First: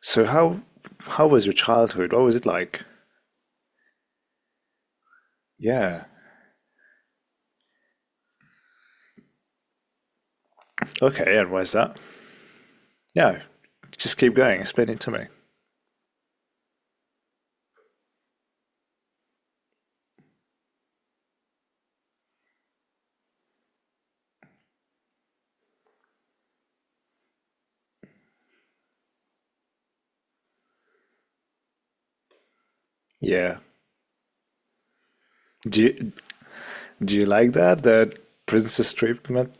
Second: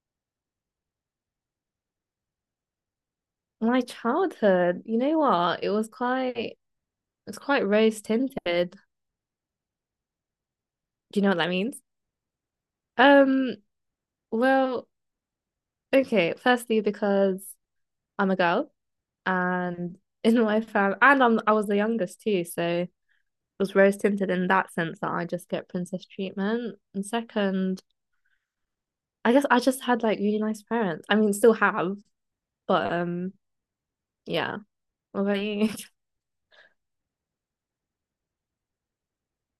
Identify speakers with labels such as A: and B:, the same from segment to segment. A: So how was your childhood? What was it like?
B: My childhood, you know what?
A: Yeah.
B: It's quite rose tinted. Do you know
A: Okay,
B: what that
A: and where's
B: means?
A: that? No,
B: Um,
A: just keep going.
B: well,
A: Explain it to me.
B: okay, firstly because I'm a girl and in my family and I was the youngest too, so it was rose tinted in that sense that I just get princess treatment. And second, I guess I just had like really nice parents. I mean, still have, but
A: Yeah.
B: yeah. What about you?
A: Do you do you like that? That princess treatment?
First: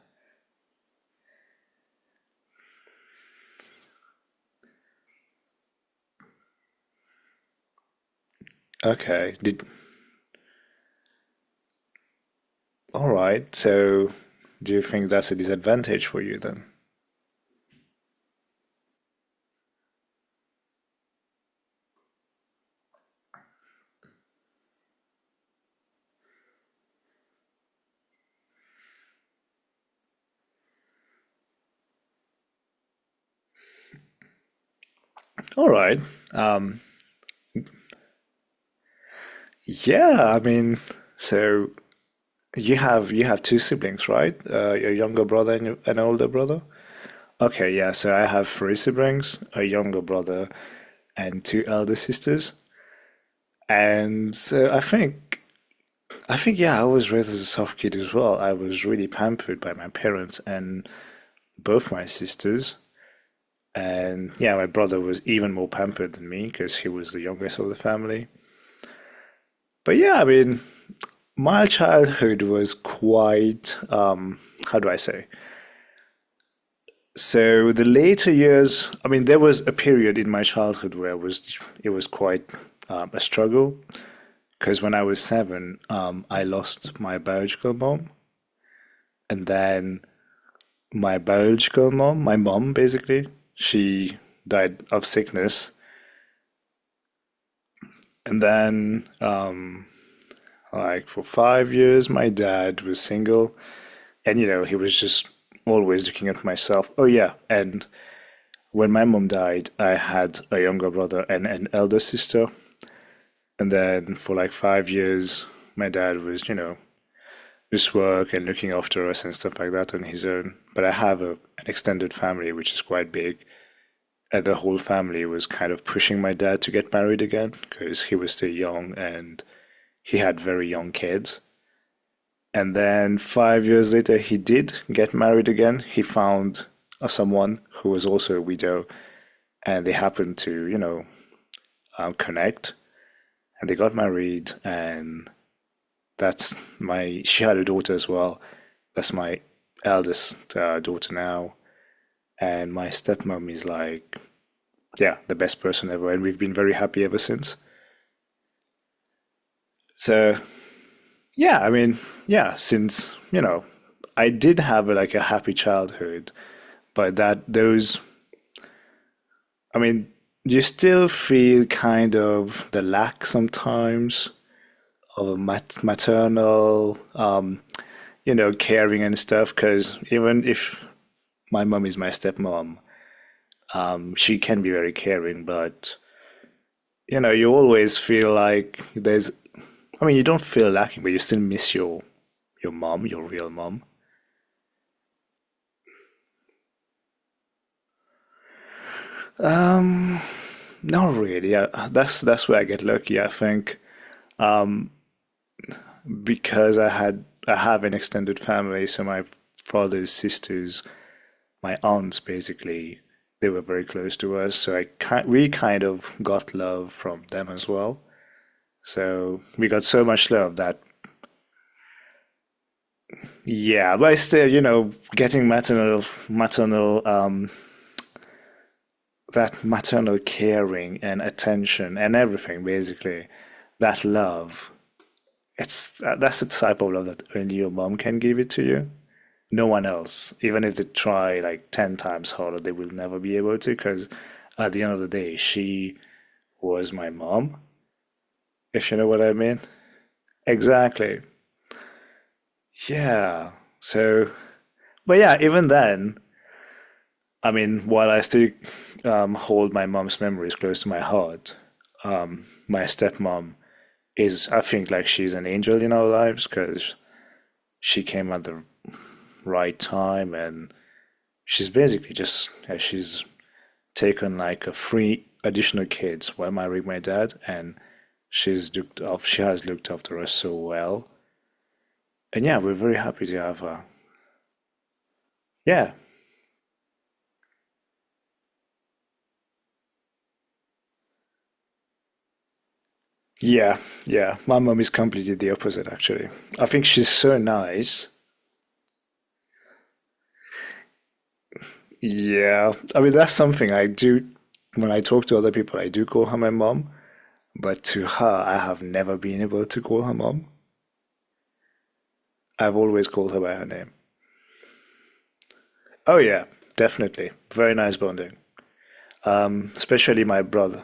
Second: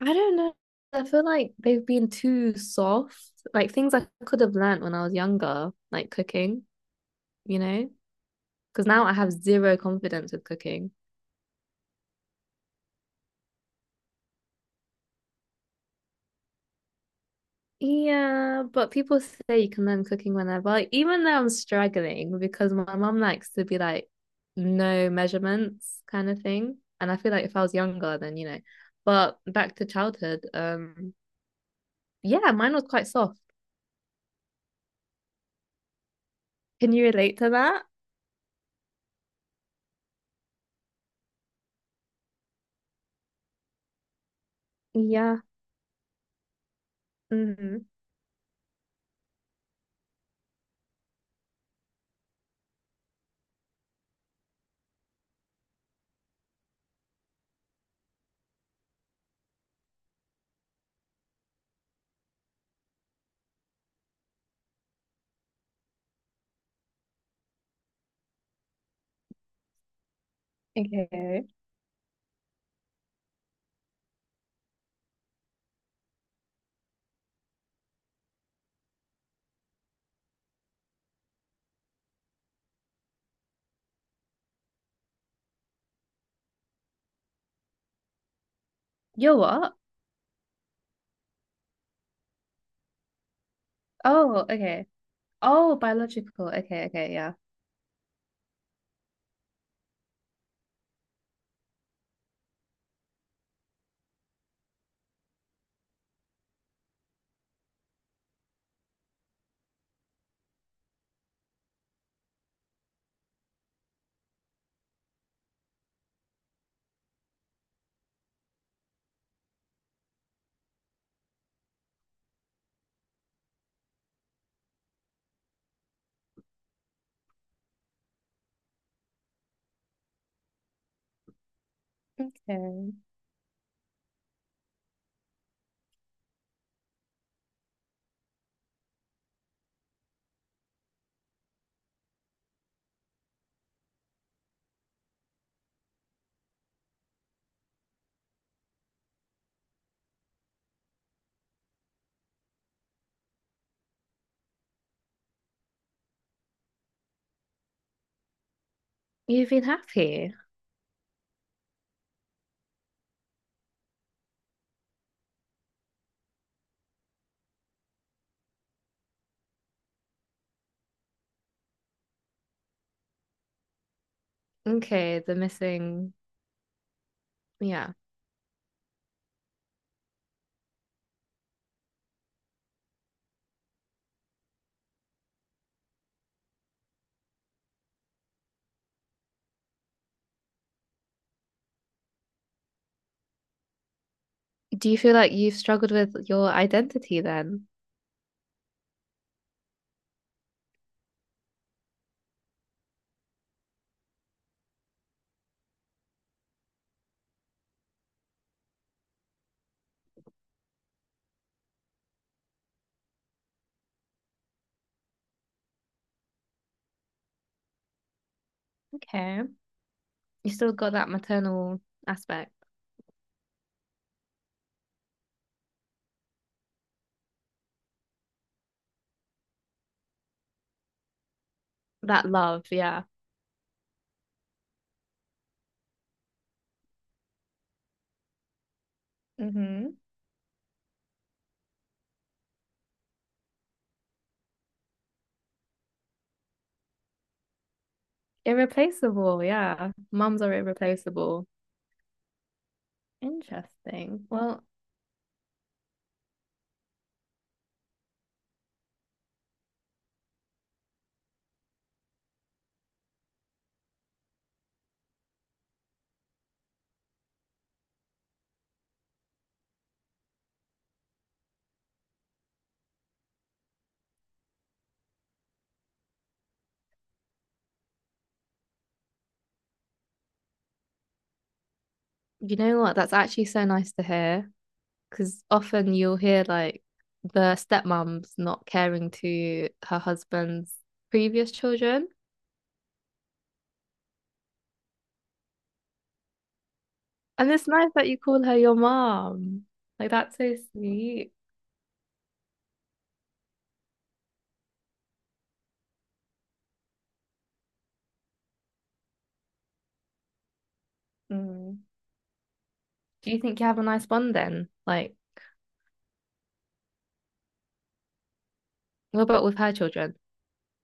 B: I don't know. I feel like they've been too soft. Like things I could have learnt when I was younger, like cooking, you know? Because now I have
A: Okay. Did
B: zero confidence with cooking.
A: all right. So do you think that's a disadvantage for you then?
B: Yeah, but people say you can learn cooking whenever. Like, even though I'm struggling because my mum likes to be like no measurements kind of thing. And I feel like if I was younger then. But back to childhood, yeah, mine was quite soft.
A: All right. Um.
B: Can you relate to that?
A: Yeah. I mean, so you have two siblings, right? Your younger
B: Yeah.
A: brother and your- an older brother. Okay.
B: Hmm.
A: Yeah. So I have three siblings, a younger brother, and two elder sisters. And so I think, yeah, I was raised as a soft kid as well. I was really pampered by my parents and both my sisters. And yeah, my brother was even more pampered than me because he was the youngest of the family. But yeah, I mean,
B: Okay.
A: my childhood was quite, how do I say? So the later years, I mean, there was a period in my childhood where it was quite a struggle. Because when I was seven, I lost my biological mom.
B: You're
A: And
B: what?
A: then my biological mom, my mom basically, she
B: Oh,
A: died
B: okay.
A: of sickness.
B: Oh, biological. Okay, okay, yeah.
A: And then, like, for 5 years, my dad was single. And, you know, he was just always looking at myself. Oh, yeah. And when my mom died, I had a younger brother and an elder sister. And then for like 5 years, my dad was, you know, just work and looking after us and stuff like that on his own. But I have a, an extended family, which is quite big. And the whole family was kind of pushing my dad to get married again because he was still young and he had very young kids. And
B: Okay.
A: then 5 years later, he did get married again. He found someone who was also a widow and they happened to, you know, connect and they got married. And that's she had a daughter as well. That's my eldest daughter now. And my stepmom is like, yeah, the best person ever. And we've been very happy ever since.
B: You've been
A: So,
B: happy.
A: yeah, I mean, yeah, since, you know, I did have a, like a happy childhood, but I mean, you still feel kind of the lack sometimes
B: Okay, the
A: of
B: missing.
A: maternal,
B: Yeah.
A: you know, caring and stuff. Because even if my mom is my stepmom, she can be very caring, but you know, you always feel like I mean, you don't feel lacking, but you still miss your mom, your real mom.
B: Do you feel like you've struggled with your identity then?
A: Not really. That's where I get lucky, I think, because I have an extended family, so my father's sisters, my aunts, basically, they were very close to us. So I ki we kind of got love from them as well. So
B: Okay.
A: we got so much
B: You
A: love
B: still
A: that
B: got that maternal aspect,
A: yeah, but still, you know, getting maternal that maternal caring and attention and
B: that
A: everything,
B: love, yeah.
A: basically, that love. It's that's the type of love that only your mom can give it to you. No one
B: Hmm.
A: else, even if they try like ten times harder, they will never be able to. Because at the end of the day, she was my mom, if you know what I
B: Irreplaceable,
A: mean.
B: yeah. Mums are
A: Exactly.
B: irreplaceable.
A: Yeah.
B: Interesting.
A: So,
B: Well,
A: but yeah, even then, I mean, while I still hold my mom's memories close to my heart, my stepmom is I think like she's an angel in our lives because she came at the right time and she's basically just she's taken like a three additional kids while marrying my dad and she has looked after us so well, and
B: you
A: yeah, we're
B: know
A: very
B: what? That's
A: happy to
B: actually
A: have
B: so
A: her.
B: nice to hear. Because
A: yeah
B: often you'll hear like the stepmom's not caring to her husband's previous children.
A: yeah yeah, my mom is completely the opposite actually. I think she's so
B: And it's nice
A: nice.
B: that you call her your mom. Like that's so sweet.
A: Yeah, I mean that's something I do. When I talk to other people I do call her my mom. But to her, I have never been able to call her mom.
B: Mm.
A: I've always
B: Do
A: called her
B: you
A: by
B: think
A: her
B: you have a
A: name.
B: nice bond then? Like,
A: Oh, yeah, definitely. Very nice bonding.
B: what about with her children?
A: Especially my brother.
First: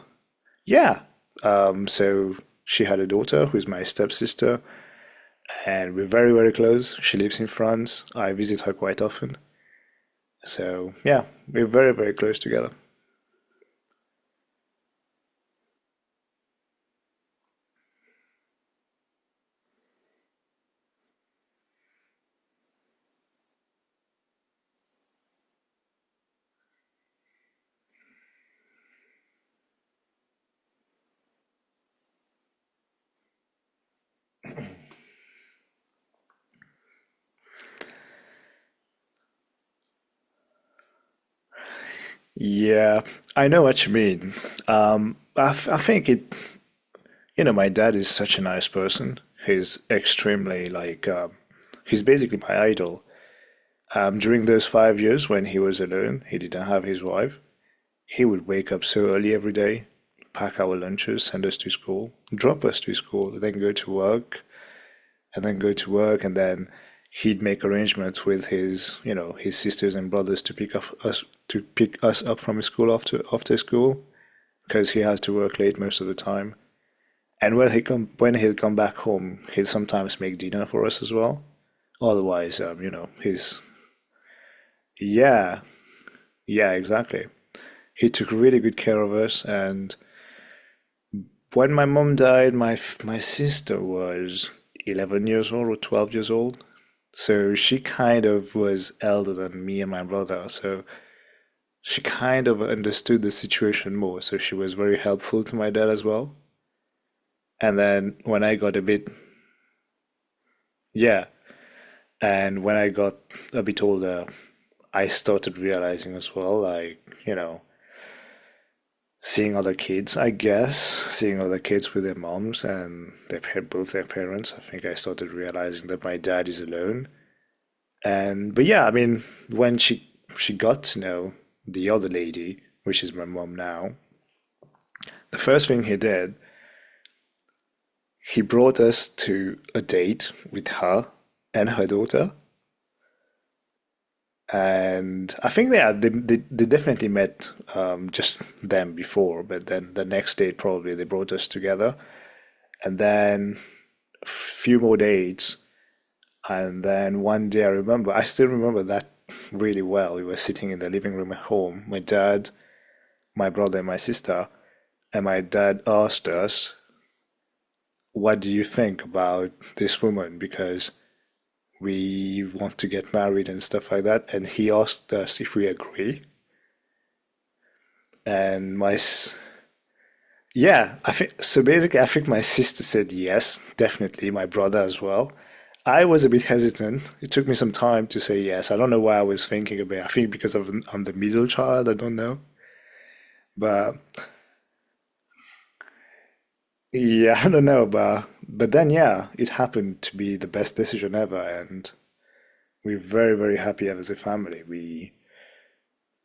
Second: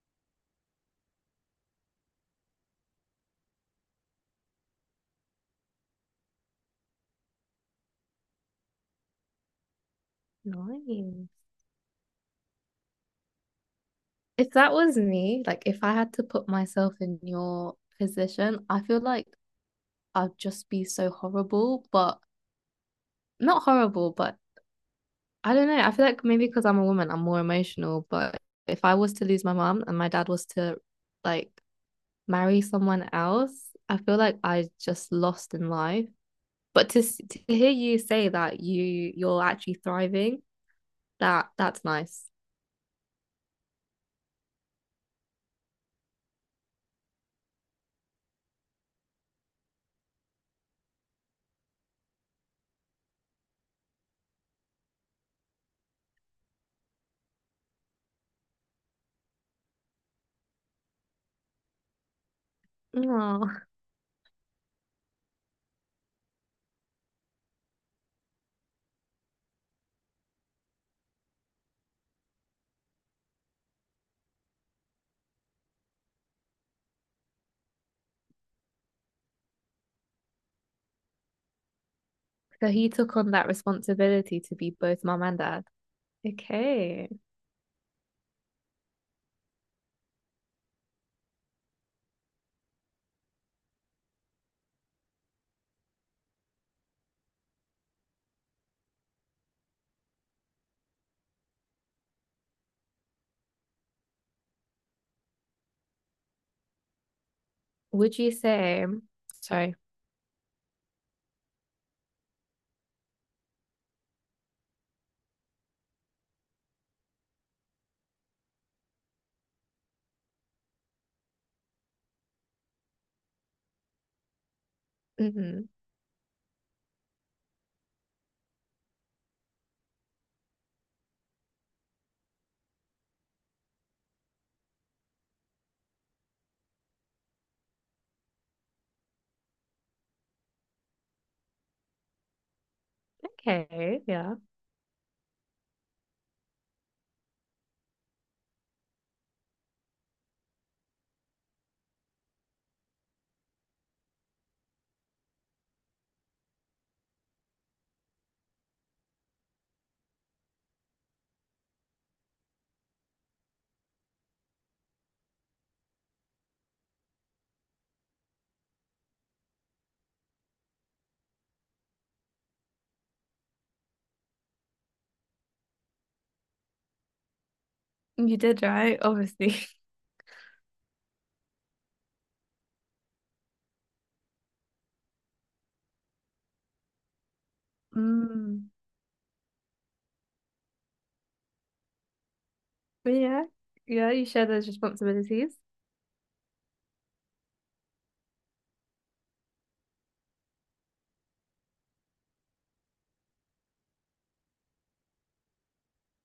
A: Yeah. So she had a daughter who's my stepsister, and we're very, very close. She lives in France. I visit her quite often. So, yeah,
B: Nice.
A: we're very, very close together.
B: If that was me, like if I had to put myself in your position, I feel like I'd just be so horrible, but not horrible, but I don't know. I feel like maybe because I'm a woman, I'm more emotional. But if I was to lose my mom and my dad was to like marry someone else, I feel like I just lost in life. But to hear you say that you're actually thriving, that's nice.
A: Yeah, I know what you mean. I think it you know, my dad is such a nice person. He's extremely like, he's basically my idol. During those 5 years when he was alone, he didn't have his wife. He would wake up so early every day, pack our lunches, send us to school, drop us to school, and
B: Oh,
A: then go to work, and then he'd make arrangements with his, you know, his sisters and brothers to pick up us to pick us up from school after school because he has to work late most of the time. And when he'll come back home, he'll sometimes make dinner for us as well. Otherwise,
B: so
A: you
B: he
A: know,
B: took on that
A: he's
B: responsibility to be both mom and
A: yeah,
B: dad.
A: yeah,
B: Okay.
A: exactly. He took really good care of us. And when my mom died, my sister was 11 years old or 12 years old. So she kind of was elder than me and my brother. So she kind of understood the situation more. So she was very helpful to my dad as well. And then
B: Would you
A: when I got a
B: say,
A: bit,
B: sorry.
A: yeah, and when I got a bit older, I started realizing as well, like, you know, seeing other kids with their moms and their both their parents, I think I started
B: Hmm.
A: realizing that my dad is alone. And but yeah, I mean, when she got to know the other lady, which is my mom now, the first thing he did, he brought us to a date with her and her daughter.
B: Okay. Yeah.
A: And I think yeah, they definitely met just them before, but then the next date probably they brought us together, and then a few more dates, and then one day I remember I still remember that really well. We were sitting in the living room at home, my dad, my brother, and my sister, and my dad asked us, "What do you think about this woman?" Because we want to get married and stuff like that, and he asked us if we agree
B: You did
A: and my
B: right, obviously.
A: yeah, I think so. Basically, I think my sister said yes, definitely. My brother as well. I was a bit hesitant. It took me some time to say yes.
B: Mm.
A: I don't know why I was thinking about it. I think because of I'm the middle child. I don't know,
B: But yeah,
A: but
B: yeah, you share those responsibilities.
A: yeah, I don't know. But then yeah, it happened to be the best decision ever, and we're very, very happy as a family. We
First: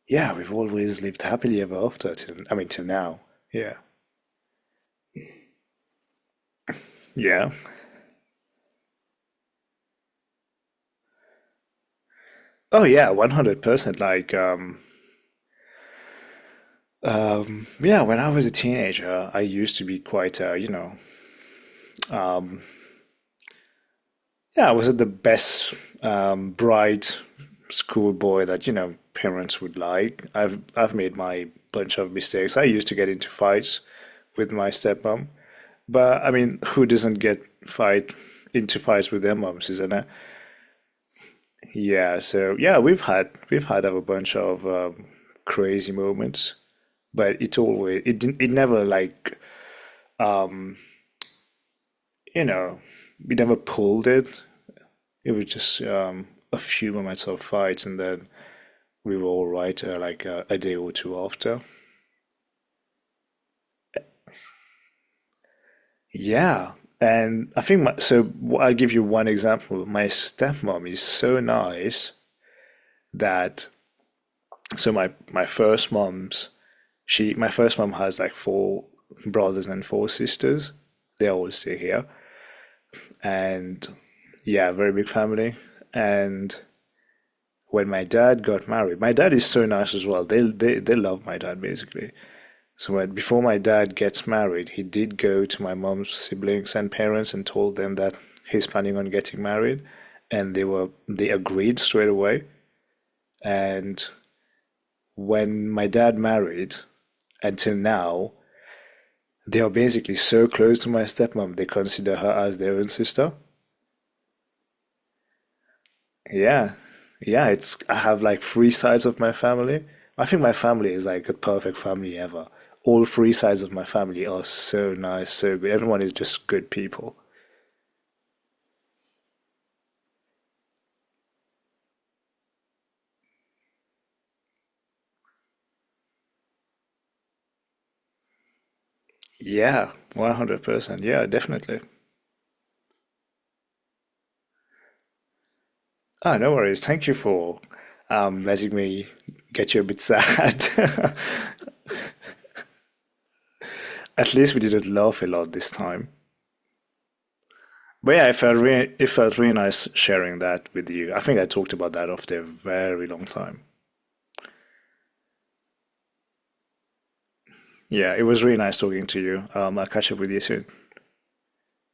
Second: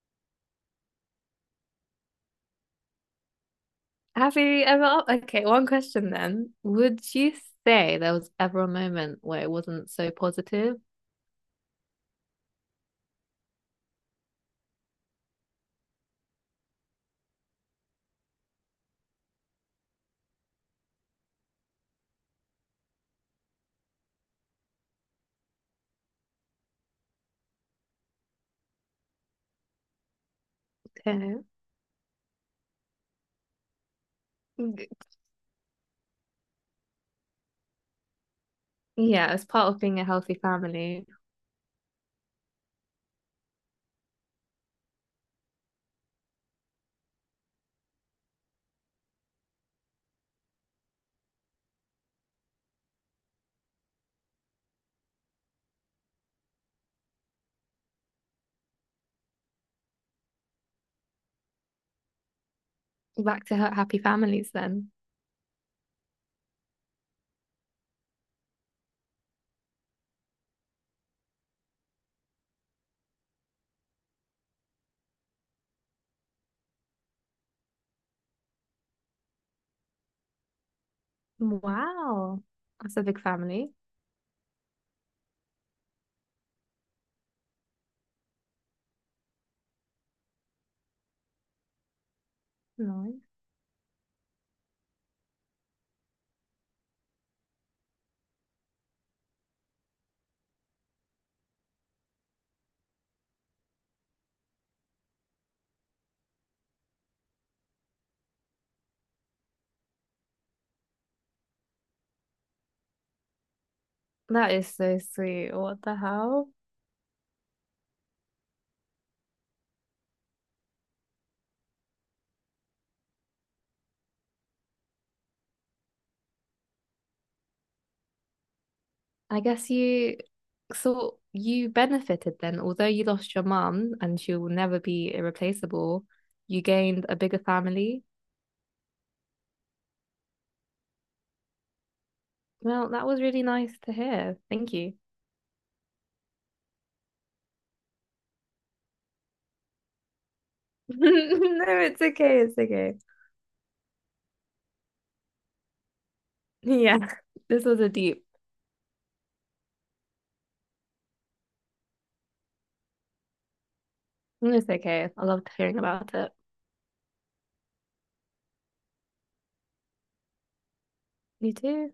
A: yeah, we've always lived happily ever after. Till, I mean, till now. Yeah.
B: Have you ever, okay, one question then. Would you
A: Yeah.
B: say there was ever a moment where it wasn't so positive?
A: Oh yeah, 100%. Yeah, when I was a teenager, I used to be quite, you know, yeah, I wasn't the best bright schoolboy that, you know, parents would like. I've made
B: Okay.
A: my bunch of mistakes. I used to get into fights with my
B: G-
A: stepmom, but I mean, who doesn't get fight into fights with
B: Yeah,
A: their
B: as
A: moms,
B: part of
A: isn't
B: being a
A: it?
B: healthy family.
A: Yeah, so yeah, we've had a bunch of crazy moments, but it never like you know we never pulled it. It was just a few moments of fights, and then we were all right like a day or two after.
B: Back to happy families then.
A: Yeah, and I think my, so. I'll give you one example. My stepmom is so nice that so my first mom's she my first mom has like four brothers and four sisters. They're all still here,
B: Wow. That's a big family.
A: and yeah, very big family. And when my dad got married, my dad is so nice as well. They love my dad basically.
B: Nice.
A: Before my dad gets married, he did go to my mom's siblings and parents and told them that he's planning on getting married, and they agreed straight away. And when my dad married, until now, they are basically so close to my stepmom. They consider her as their own sister.
B: That is so sweet. What the hell?
A: Yeah, yeah. It's I have like three sides of my family. I think my family is like the perfect family ever. All three sides of my family are so nice, so good. Everyone is just good people.
B: I guess you, so you benefited then, although you lost your mum and she will never be irreplaceable, you gained a bigger family.
A: Yeah, 100%. Yeah, definitely.
B: Well, that was really nice to hear. Thank you.
A: Ah, no worries. Thank you for letting me get you a bit sad.
B: No, it's okay. It's okay.
A: At least we didn't laugh a lot this time.
B: Yeah, this was a
A: But
B: deep.
A: yeah, it felt really nice sharing that with you. I think I talked about that after a very long time.
B: It's okay. I loved hearing about it.
A: Yeah, it was really nice talking to you. I'll catch up with you soon.
B: You too.